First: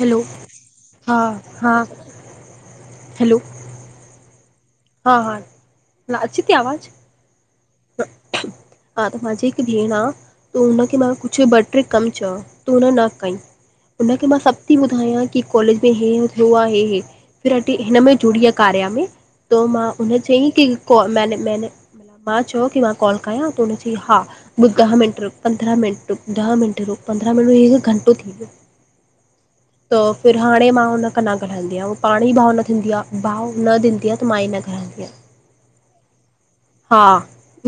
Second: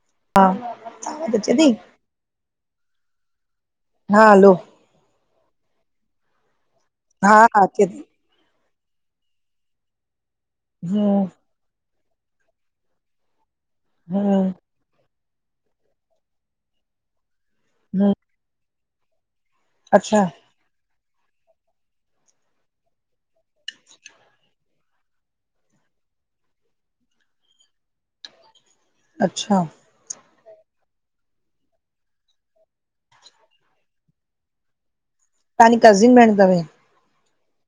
Hello, हा आवाज अचे हा- थी हा, हैलो हा हलो हा हा न अचे थी आवाज़ु? हा हा थी हा त मंहांजी हिकु भेण आ त हुनखे मां हम्म कुछ कम चयो तूं हुन न कंई, त हुनखे मां हम्म सब थी ॿुधायां कि कॉलेज में हे थियो आ, हे हे, हिन हम्म में जुड़ी आ कार्या में त मां उन अच्छा चयंईं कि को मैने- मैने मां चयो कि मां कॉल कयां, त हुन चंई, हा। ॿ ॾह मिंट, पंद्रहं मिंट, ॾह मिंट, पंद्रहं मिंट में हिकु घंटो थी वियो। अच्छा त फिर हाणे मां हुन खां न ॻाल्हाईंदीयां उ पाण ई भाव न थींदी आ, भाव न ॾींदी आ त मां ई न ॻाल्हंदीयां। न [inaudible] तांजी कज़िन भेण अथव या। हा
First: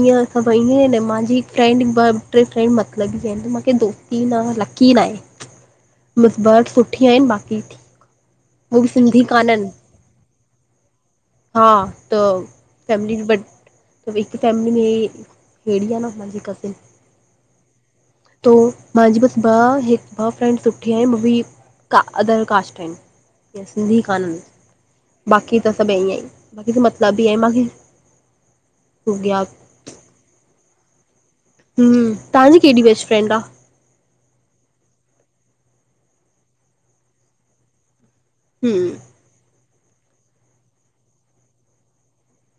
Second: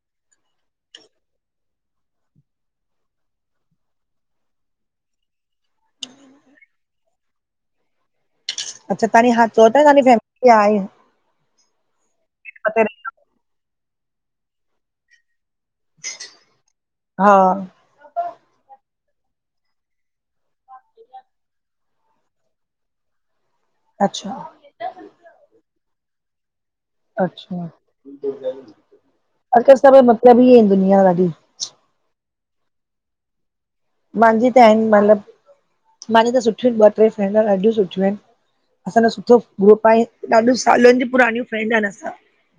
ईअं सब ईएं मंहांजी हिकु फैड ॿ टे फ्रैंडस मतलबी आहिन, त मंहांखे दोस्ती न लकी न आहे। मिंस ॿ सुठी आहिन बाक़ी ठीकु अच्छा तव्हांजी हा चओ ता तहांजी फैमिली आहे। हा त फैमिली बट त हिक फैमिली में हेड़ी आ न हुन जी कज़िन हा तो मंहांजी बसि ॿ हिक ॿ फ्रैंड सुठी आहिन, मां बि का अदर कास्ट आहिन या सिंधी अच्छा कान्हनि बाक़ी त सभु ईअं ई बाकि त मतलब अच्छा, हो गया अॼकल सब मतलबीआहिन दुुनिया ॾाढी। हम्म, तहांजी केॾि बेस्ट फ्रेंड आ? मंहांजी त आहिन मतिलब मंहांजी त सुठियूं आहिन ॿ टे फैंड ॾाढियूं सुठियूं आहिन। हम्म असांजो सुठो ग्रुप आहे, ॾाढो सालनि जूं पुराणीूं फ्रैंड आहिन असां।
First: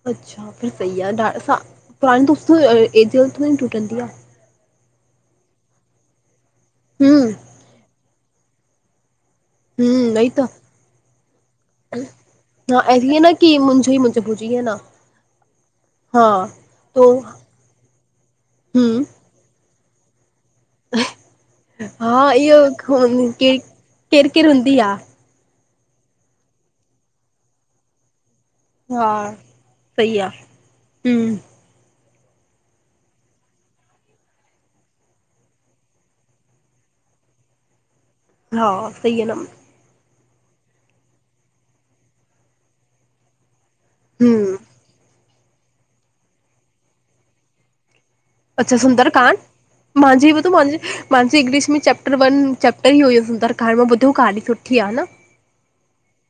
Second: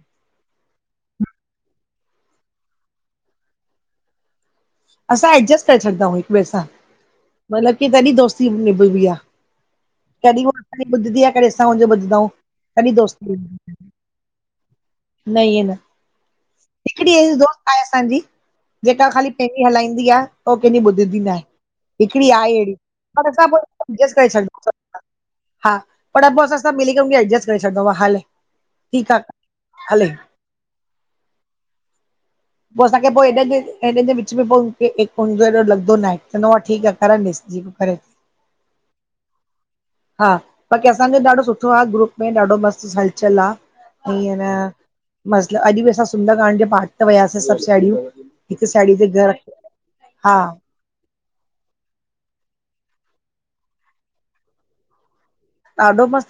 अच्छा फिर सही आहे, पुराणि दोस्ती एॾो जल्दी थोङी टुटंदी आ। असां एडजस्ट करे छॾंदा आहियूं हिक ॿिए सां। हम्म मलबु कि तॾी दोस्ती निभबी आ। हम्म वई कॾी त हू असांजी ॿुधंदी आ कॾी असां हुन्जो ॿुधंदऊं। त ऐं हिअं न कि मुंझो ई मुंझो बुझु ईएं न। न ईअं न। हा। तो हिकड़ी अहिड़ी दोस्त आहे असांजी, हम्म जेका ख़ाली पहिंजी हलाईंदी आ। हो कंहिं जी ॿुधंदी नाहें, हिकड़ी हा आहे इहो अहिड़ी, असां बि केर अजेस् केरु करे केरु छॾिदा हूंदी आहे [unintelligible] हा, पर पो असां सब मिली करे उनखे एडजस्ट करे छॾंदो आ हले। हा, ठीकु आहे हले सई आ, हम्म। पोइ असांखे पोइ हेॾनि जे हेॾनि जे विच में पो एॾो लॻंदो न आहे, चवंदो ठीकु आ, करण ॾसि जीअं करे। हा, सही वेंदमि। हा, बाक़ी असांजे ॾाढो सुठो आ, ग्रुप में ॾाढो मस्तु हलचल आ। ईअं न हम्म मस्ल, अॼु बि असां सुंदर कांड जे पाठ ते वियासीं सभु साहेड़ियूं। हिकु अच्छा साहेड़ी जे घर सुंदरकांड, मांजी हा बी तूं वञु। मांजी इंग्लिश में चैप्टर वन, चैप्टर ई हुयो सुंदर कांड मां ॿुधो काहाणी सुठी आ न। ॾाढो मस्त।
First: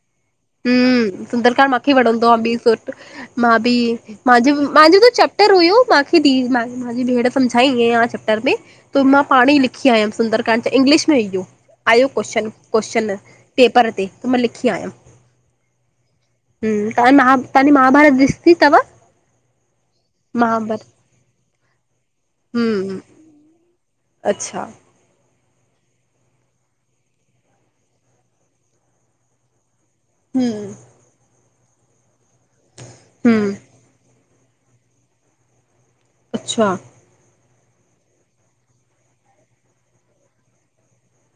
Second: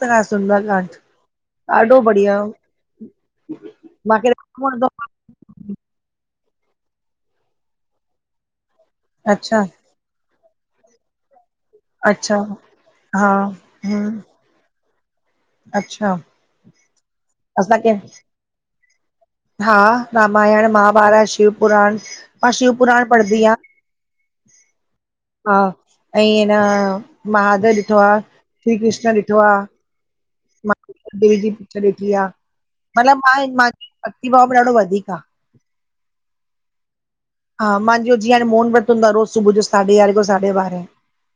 हम्म, सुंदरकांड मांखे वणंदो आ, बढ़िया, बि सुठ मां बी, मांखे मांजे मांजे बी त चेप चेप्टर हुयो, माखे भी मांजे माजी भेण सम्झाईं ईअं आ चेप्टर में। त मां पाण ई अच्छा लिखी आयमि, सुंदरकांड इंग्लिश में इहो। आयो अच्छा कोश्चन, कोश्चन हा पेपर ते हम त मां लिखी आयमि। अच्छा। हम्म, तव्हां म तव्हांजी असांखे महाभारत ॾिसणी तव? हा रामायण महाभारत शिवपुराण मां हम्म शिवपुराण पढ़िदी आ। अच्छा। हा इऐं न, महादेव ॾिठो आ। श्री कृष्ण ॾिठो आ। हम्म। हिकिड़ी ॿी भी पिक्चर ॾिठी आ, मतिलबु मां ई हम्म मांजी भक्ति भाव ॾाढो वधीक आ। अच्छा। हा मांजो जीअं हाणे मोन व्रत हूंदो आ, रोज़ सुबुह जो साढे यारहें खां साढे ॿारहें।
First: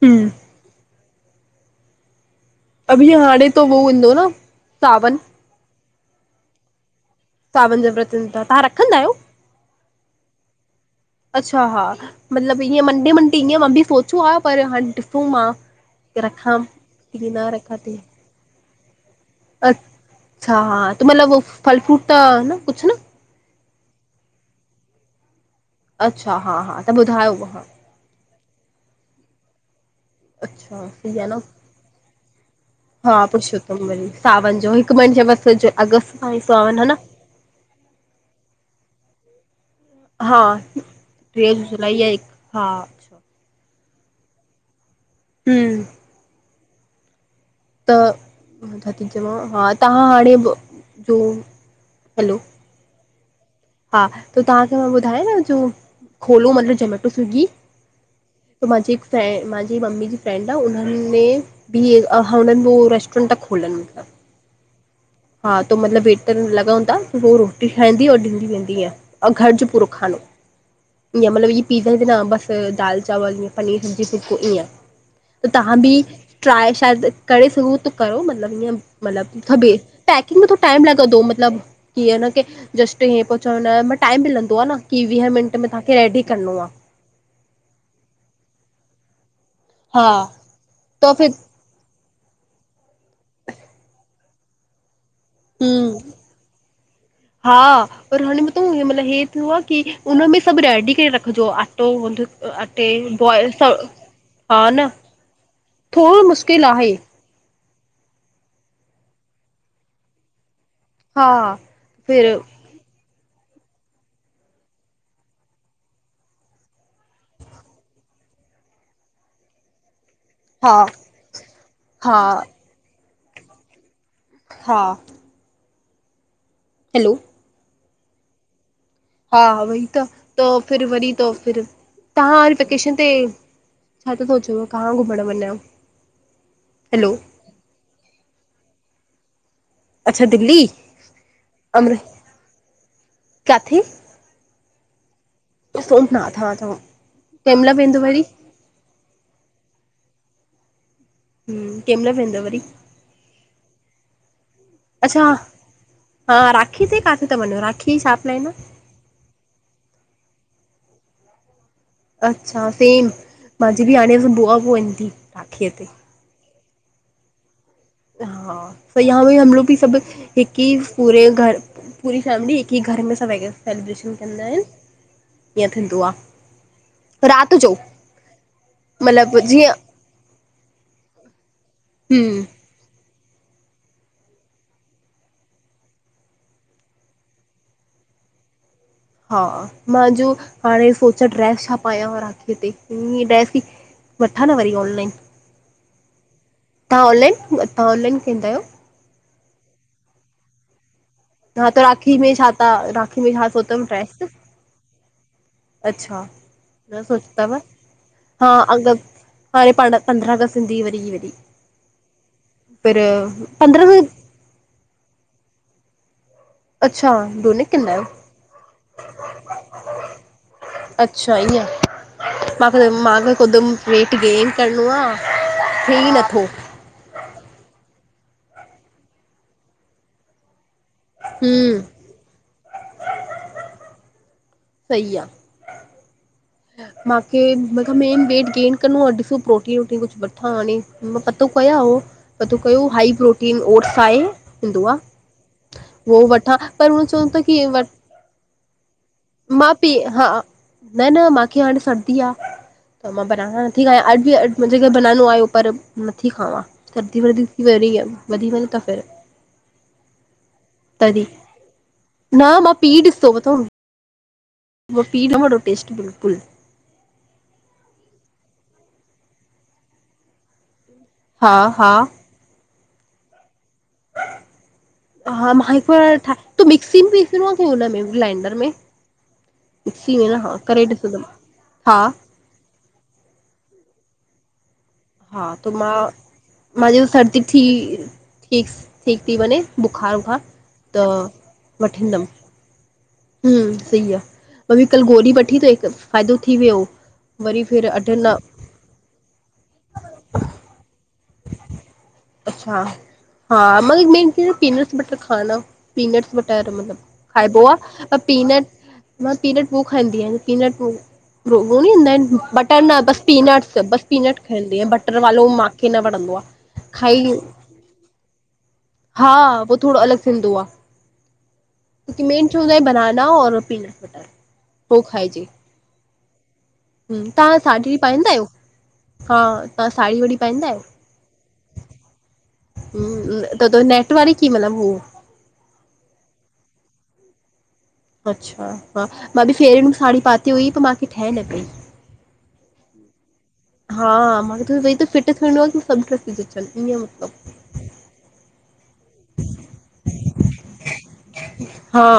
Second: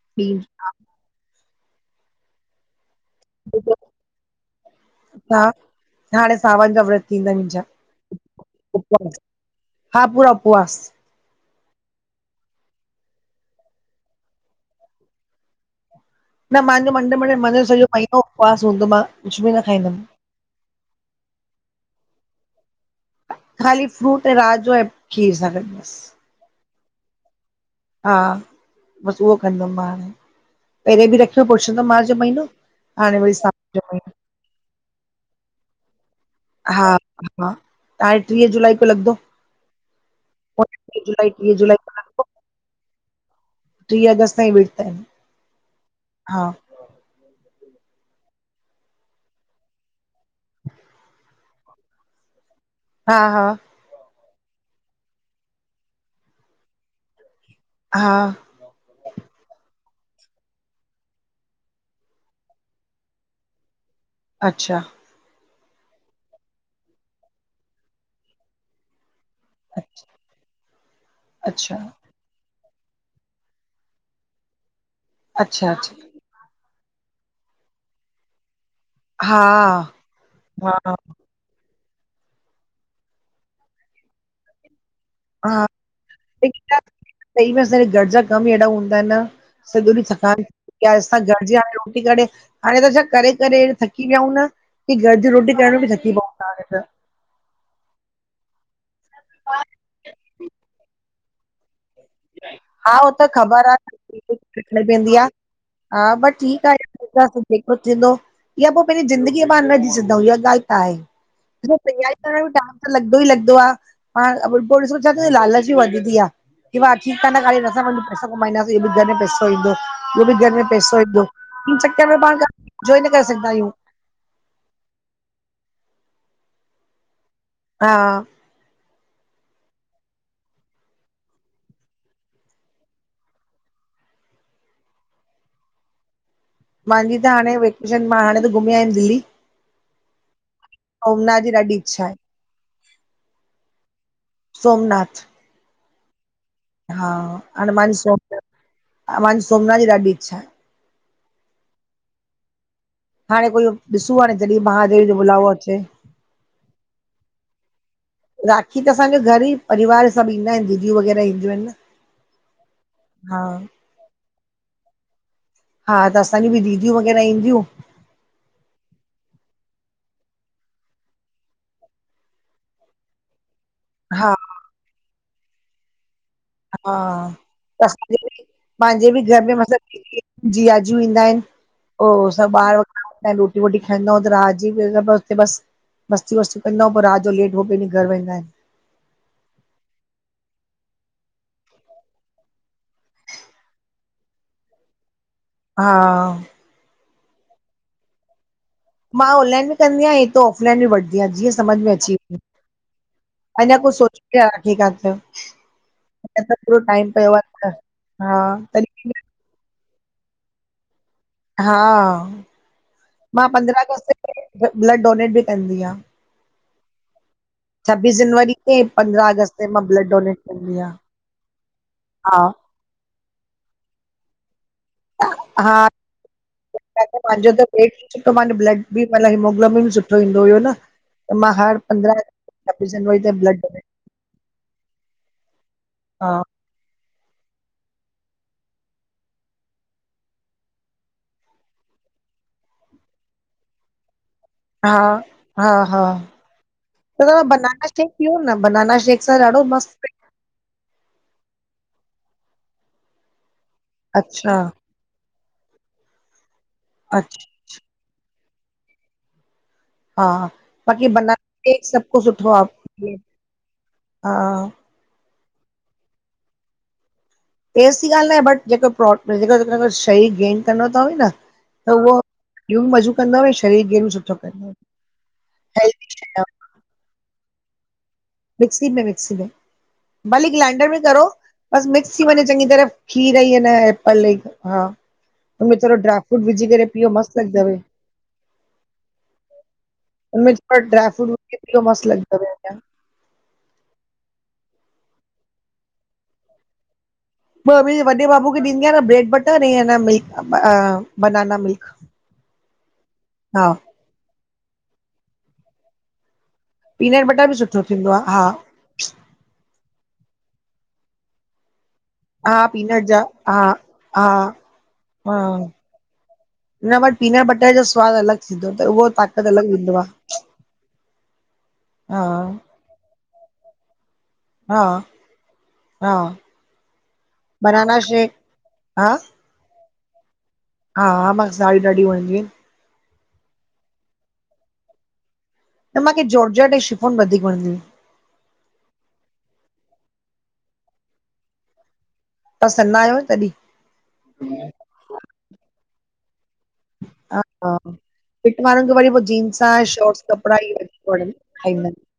हम्म अभी हाणे त हू ईंदो न सावन। न हाणे सावन जा व्रत। थींदा मुंहिंजा, सावन जा व्रत, त तां रखंदा आयो? उपवास हा पुरा उपवास अच्छा हा, मतिलबु ईअं मंडे मंडे ईअं मां बि सोचियो आ पर हाणे डिसूं मां रखां न मुंहिंजो मंडे की मुडे न मांजो रखां सॼो थी महीनो उपवास हूंदो आ, मां कुछ बि न खाईंदमि। अच्छा, हा त मतिलब हो फल फ्रूट त न कुछ न। ख़ाली फ्रूट ऐं रात जो ऐं खीर सां गॾ बस। अच्छा, हा हा त ॿुधायो उहा। हा, बसि उहो कंदमि मां हाणे। अच्छा पहिले बि सही आहे न रखियो पुरषोतम माह जो महीनो, हा हाणे वरी सावण जो पुरुषोत्तम वरी महीनो। सावन जो हिकु मिनजे बसि अगस्त सां ई सावन हा न। हा त हाणे टीह जुलाई खों लॻिदो। हा, टेईस जुलाई या एक हा। अच्छा। ट्रीह अगस्त ताईं व्रत आहिनि। ही हा त मां छा थी चवां हा तहां हाणे जो हलो हा हा हा त तहांखे मां ॿुधायांव जो खोलो मतलबु जमेटो, स्विगी हा त मांजी हिकु फें मांजी मम्मी जी फ्रेंड आ उन्हनि में बि ए ह हुन उ रेस्टोरेंट ता खोलनि मतिलब अच्छा। हा त मतिलब वेटर लॻंदा हो रोटी ठाइदी और ॾींदी वेंदीअं। अउं घर जो पूरो अच्छा खानो ईंय मतिलब ई अच्छा पिज़ा न बसि त दाल चावल पनीर जी फुलको ईअं त अच्छा तहां बी अच्छा ट्राए शायदि करे सघूं त कयो मतलबु इंय मतलबु हा फबे। हा तो मतिलबु ईंअं न कि जस्ट इयं पो चवनि ॾह टाइम भी लंगदो आ न। की वीह मिनंट हा में तव्हांखे रेडी करणो आ। लेकिन सही में असांजा घर जा कम इ एॾा हूंदा इन न। सॼो हा ॾीहं थकान थी दी त असां फिर घर जी हाणे रोटी करे हाणे त अ छा करे करे थकी पियाऊूं न की घर जी रोटी करण बि हम्म थकी पऊ तां ॼण हा पर हाणे म त मतल हे थियो आ की हुनमें सभु रेडी के रखिजो अटो व अ अटे हा हो त बॉइल ख़बर तव आहे हा रखणी न, पवंदी आहे हा थोड़ो बट ठीकु मुश्किल आहे। जेको थींदो या पो पंहिंजी ज़िंदगीअ मां न जी सघंदा इया ॻाल्हि आहे हा प फिर बि [unintelligible] लगदो ई लगदो आ पाण पोइ ॾिसो छा त लालच वधंदी आ। की वा ठीक आ न ॻाली न असां पैसो कमाईंदासीं बि घर में पैसो ईंदो। हु बि घर में हा पैसो ईंदो इन चक्कर में हा पाण जा जो ई न करे सघंदा आहियूं। हा। हैलो। हा। हा वई त तो फिर वरी तो फिर तहां वरी वेकेशन ते छा त सोचेव कहां घुमणु वञा? हैलो मांजी त हाणे वेकेशन मां हाणे त घुमी आयमि दिल्ली। अच्छा दिल्ली औना जी ॾाढी अमृ इच्छा आहे। सोमनाथ। ओ सोमनाथ हा अथव कंहिंमहिल वेंदो वरी। हा मांजी सोमनाथ जी ॾाडी इच्छा आहे। हम केमहिल वेंदा वरी? हाणे कोई ॾिसो हाणे जॾहिं महादेव जो अच्छा बुलावो अचे। हा राखी ते काथे त वनो राखी साथ में राखी त असांजो घर ई परिवार सभु ईंदा आहिनि दीदीयूं वग़ैरह ईंदियूं आहिनि न। अच्छा सेम हा मांजी बि हाणे बुआ बुआ ईंदी राखीअ ते। हा त असांजी बि दीदियूं वग़ैरह ईंदियूं। हा त इहा बि हलो बि सभु हिकु ई पूरे घर पूरी फैमिली हिकु घर में सेलिब्रेशन हा कंदा आहिनि ईअं थींदो आ। हा, बस दीदी, पांहिंजे बि मतिलबु घर जे जीअं मथां [unintelligible] जीयाजू ईंदा आहिनि, पोइ हम्म सभु ॿार रोटी - वोटी खाईंदा अऊं रात जी उते बस [unintelligible] मस्ती- वस्ती कंदा, पोइ राति जो लेट हो पंहिंजे घर वेंदा आहिनि। हा, मांजो हाणे सोचियां, ड्रैस छा पायां राखीअ ते?, हीअ ड्रैस ई वठां न वरी ऑनलाइन? हा। तव्हां ऑनलाइ, तव्हां ऑनलाइन थींदव? मां ऑनलाइन बि कंदी आहियां पोऑफलाइन वठदी आहियां। जीअं हा समझ त में अची राखी वञे, छा था राखी में छा अञा सोतम कुझु ड्रेस सोचो ही कान थम। अच्छा अञां पूरो न टाइम पियो सोचतव आहे। हा। हाणे पांजा पंद्रहां अगस्त सिंधी वरी- वरी। हा पर मां पंद्रहं अगस्त ते ब्लड डोनेट बि कंदी आहियां। अच्छा बोलो। छब्बीस जनवरी ते ऐं पंद्रहं अगस्त ते मां ब्लड डोनेट कंदी आहियां। हा। पर मां बि कदम वेट गेन करिणो आह, थिए ई नथो। पंहिंजो त पेट सुठो, माने ब्लड बि हिमोग्लोमिन सुठो ईंदो हुयो न। त मां हर हम्म पंद्रह छब्बीस जनवरी ते ब्लड डोनेट [unintelligible] सई आह। हा मां खे म मेन वेइट गेन करनो आहे ॾिसो प्रोटीन- वोटीन कुछ वठां खणी। मां पतो कयो या हो पतो कयो हाई प्रोटन ओट्स आए। हा हा हा उ वठां पर उ त चवनि था तव्हां की व बनाना शेक पियो न बनाना शेक सां ॾाढो मां पीउ मस्तु हा न न मांखे हाणे सर्दी आह, त मां बनाना नथी अॼु बि अच्छा मुंहिंजे [unintelligible] बनानो आयो पर नथी खावां, थधि वधी अच्छा वेई रही आहे। वधी वञे त फिर। हा बाक़ी तॾहिं बनान, सभ कुछ सुठो न मां आहे हा। म पी विया हो टेस्ट बिल्कुलु [unintelligible] तेसि ती ॻाल्हि न आहे बट जेको प्रो जेको शरीर गेन करणो तव न हा त हा उहो। यूं बि मज़ू कंदो हु शरीर [unintelligible] ह मक हेल्दी शइ ठ त मिक्सिंग बि बिस न क हुनमें [unintelligible] मिक्सी में, मिक्सी में, वेंदो भली हा करे ग्लाइंडर में ॾिसंदमि करो बसि हा मिक्स थी वञे चङी तरह। खीर ई, अ न एपल, हा। हा हुन त में मां थोरो ड्रायफ्रूट विझी करे मुंहिंजो पीओ, मस्त सर्दी थी लॻदव। हुन ठीकु ठीकु थी वञे बुखार वुखार त ड्राई फ्रूट व पियो मस्त लॻदव। हुं सही आह, मम्मी कल्ह गोरी वठी के हिक फ़ाइदो थी वियो। वरी ॿियो फिर बि अठ वॾे न बाबू खे ॾींदी आहे न, ब्रेड बटर, ऐं मिल्क बनाना मिल्क। अच्छा हा, मे ई पीनट्स बटर खाना पीनट्स बटर। [unintelligible] और मतलब पीनट बटर बि खाइबो आह, सुठो थींदो अ आहे हा पीनट मां पीनट पो खंदी आहियां, पीनट व ओ हूंदा आहिनि [unintelligible] हा बटर न पीनट बस जा हा पीनट्स, बस हा पीनट खाईंदी आहियां। बटर हा वालो मांखे न वणंदो आह। हुन वटि पीनट बटर जो सवादु अलॻ थींदो, त उहो हा ताक़त अलॻि उहो थोरो ॾींदो आह। अलॻि थींदो आहे मेन चवंदा आहिनि बनाना, और पीनट बटर। हा, उहो खाइजे हा। तव्हां साढी बनाना पाईंदा शेक आहियो?, हा, तव्हां साड़ी वड़ी पाईंदा आहियो? हा मां साड़ियूं ॾाढियूं वणंदियूं आहिनि। त नेट वरी की मतलब हो? त माखे जॉर्जट ऐ शिफोन वधीक वणंदी आहिन। अच्छा हा मां बि फेरन में साड़ी पाती हुई पर मां खे ठह न पई। तव्हां सन्हा आहियो तॾहिं हा मूंखे त फिट थियणो आहे सभ ड्रसच [inaudible] हा हा फिट वारनि खे वरी पोइ जींस शॉर्ट्स कपिड़ा ई ठईंदा आहिन। हा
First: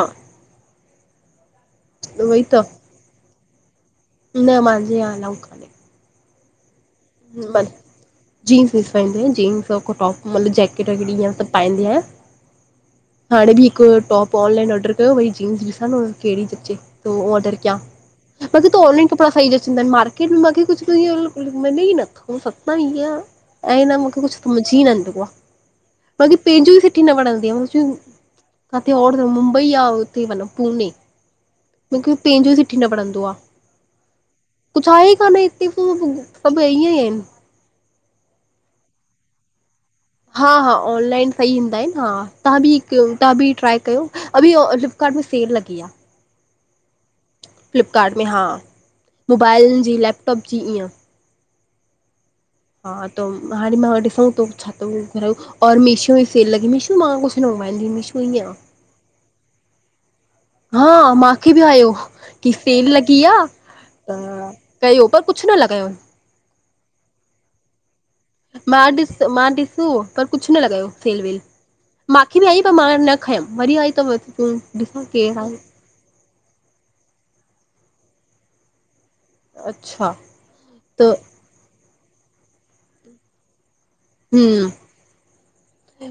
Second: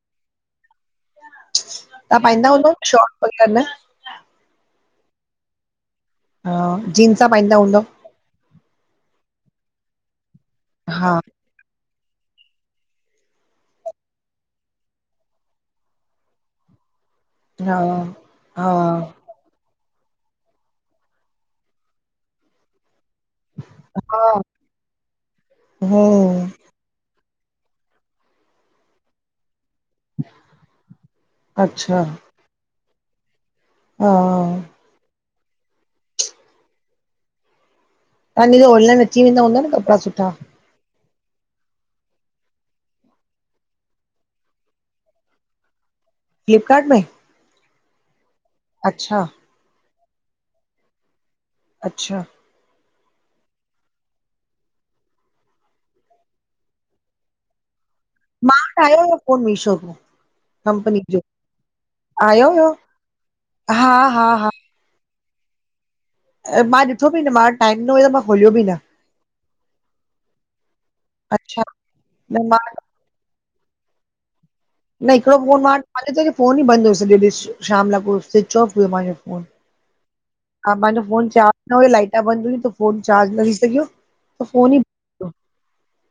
ताहां उहोई पाईंदा त हूंद न शॉट्स वग़ैरह न? न माहिंजे या आलऊ काने। हाजींस पाईंदा हूंदव? जींस विं। स पाईंदी आहि जींस टॉप मतलबु जेकेट वग़ैह हा ईअ सभु पाईंदी आहियां हाणे बि हिकु टॉप ऑनलाइन ऑर्डर कयो भई जींस ॾिसण कहिड़ी ती जचे त कया हा पतो हा तव ऑनलाइन कपड़ा सही चवदां मार्केट में मूंखे कुझु मे ई नथो सता ईं ऐं न मूंखे हा कुझु समझी नंदोयो आहे बाक़ी हम्म पंहिंजो सुठी न बचंदो काथे मुंबई आ। उते वञो पुणे अच्छा मूंखे पंहिंजो सिठी न पढंदो आ। हा। कुझु आहे ई कान हिते सभु ईअं ई आहिन। तवांजो ऑनाइन अचीें वेंदा हूंदा न कपिड़ा सुठा? हा- हा ऑनलाइन सही ईंदा आहिन हा तव्हां बि हिकु तव्हां बि ट्राए कयो अभी कल्ह सेल लॻी आ। फ्लिपकार्ट में? फ्लिपकार्ट में हा। अच्छा मोबाइलनि जी लैपटॉप जी ईअं। अच्छा हा त हाणे मां ॾिसूं थो। छा मिंतरा ते मीशो ई सेल लॻी मीशो मां कुझु नोबाइलंदी मीशो ई आ। [unintelligible] कंपनी हा जो माखे बि आयो आयो कि हुयो सेल लॻी आहे हा हा हा त कओ पर कुझु न लॻयो। मां ॾिठो बि न मां टाइम न हुयो त मां खोलियो बि न। मां ॾिस मां ॾिसो। पर कुझु न लॻायो सेल वेल अच्छा माखी बि आई पर मां न खयमि वरी आई तथ व त न हिकिड़ो केरु आहे फो मांो फोन ईंदि हुयो सॼो ॾ शाम लाइ को स्विच ऑफ हुयो मुंहिंजो अच्छा हा माहिंजो त फोन चार्ज न हुयो लाईटा बंद हुई त फोन चार्ज न थी सघियो। हूं फोन ई बंदि हुयो।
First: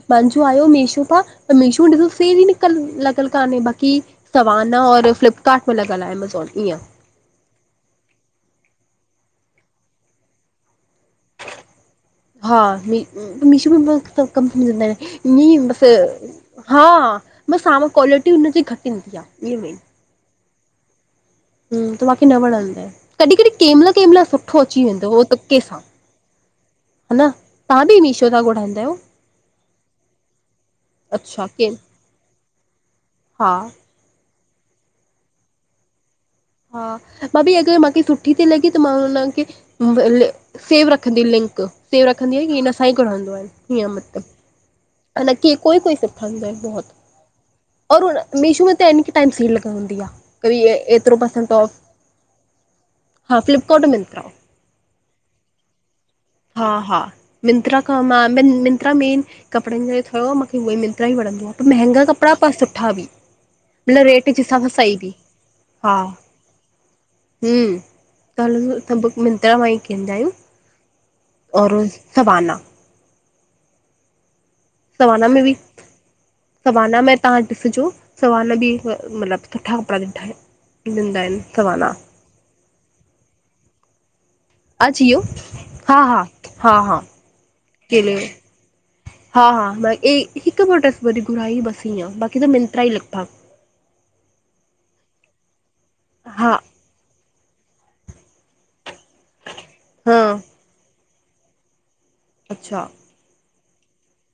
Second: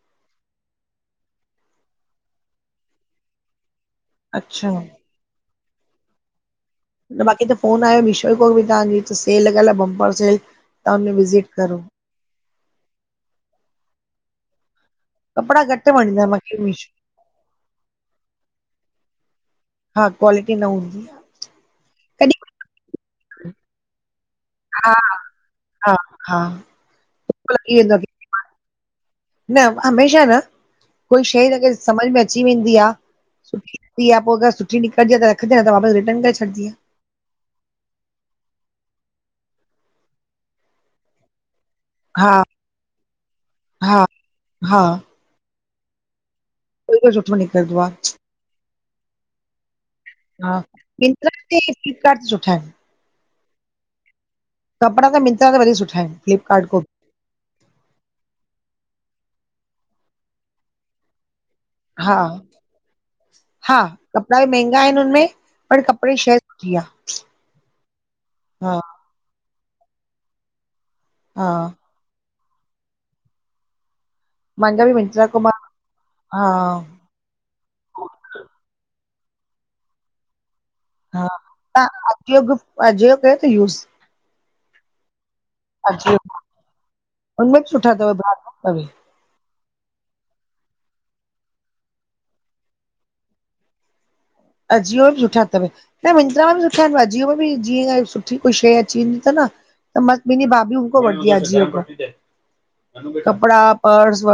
मांजो आयो मेशो प मेशो ॾिसो से नकल लकल काननेहे बाक़ी अच्छा सवाना और फ्लिपकार्ट में लगॻलि आहे एमेज़ॉन ईअं। न बाक़ी त फोन आहियो मिशोई को बि तव्हांजी सेल लॻ आ बम्पर सेल तव्हां हुन में विज़िट करो। हा मीशो बि मु कंपनी हूंदा आहिन। कपिड़ा ईअ बस घटि वणंदा आहिनि मूंखे हा! मीशो बस हां क्वालिटी हुनजी घट ईंदी आहे ईअ में। हा, क्वालिटी न हूंदी आ। त माखे न कॾहिं वणंदी, कॾहिं कॾहिं कंहिं महिल कंहिं महिल सुठो अची हा वेंदो उो तु के सां। हा हा [unintelligible] काॾां घुराईंदायो? न हमेशा न, कोई अच्छा शइ के लेकिन समझ में अची वेंदी आ हा सुठी दीया, पो अगर सुठी निकदीआ त रखदायूं न त वापस रिटर्न करे छॾदीआ। हा, भाभी अगर माखे सुठी ती लॻे त मां हुनन खे सेव रखंदी लिंक, सेव हा रखंदी आं की हिनन सां ई घुरांईंदो आहे, हीअं हा मतलब हा हा, नकी कोई कोई सुठा हूंदा एन बहुत, बिल्कुलु सुठो निकिरंदो आ और मीशू में एनी टाईम सेल हूंदी आ, हा एतरो मिंत्रा पसंद ते तव, फ्लिपकार्ट ते सुठा आहिनि हां फ्लिप कार्ड पे मिलता है। कपड़ा त मिंत्रा ते वरी बि सुठा एन। हा हा मिंत्रा कां मां, मिंत्रा मेन कपड़न जो ई थव, मूंखे उहोई मिंत्रा ई वणंदो आ। पर मंहंगा हा कपड़ा पर सुठा बि। हा न, रेट जे कपिड़ा बि हिसाब सां महांगा सई आहिनि ती, हुनमें पर हा, कपिड़े जी शइ सुठी आ हूं हा त बुक मिंत्रा मां ई केंदायूं, हा और सबाना। मुंहिंजा बि मिंत्रा सबाना में खां बि, मां हा सबाना में तहां ॾिसजो, सबाना बि, मतलब सुठा कपड़ा ॾिठा न, ॾिंदा एन सबाना। इहो, अ, जीओ कयो तई यूज़? अ, जीओ, हा अजियो हा, हा हा हुनमें बि सुठा अथव ब्रांड अथव हा हा, मां हिक प्रोडक्ट्स वरी घुरई बस ईंय, बाकी त मिंत्रा ईं लगभग अ, जीओ बि सुठा तव, न मिंत्रा में हा बि सुठा एन, अ, जीओ में बि जीएं सुठी कोई शइ अची वेंदी तव न, त हा मस्त ॿिनीं भाभीयुन खौ वठंदी आं, अ, जीओ खौं। अच्छा कपड़ा पर्स व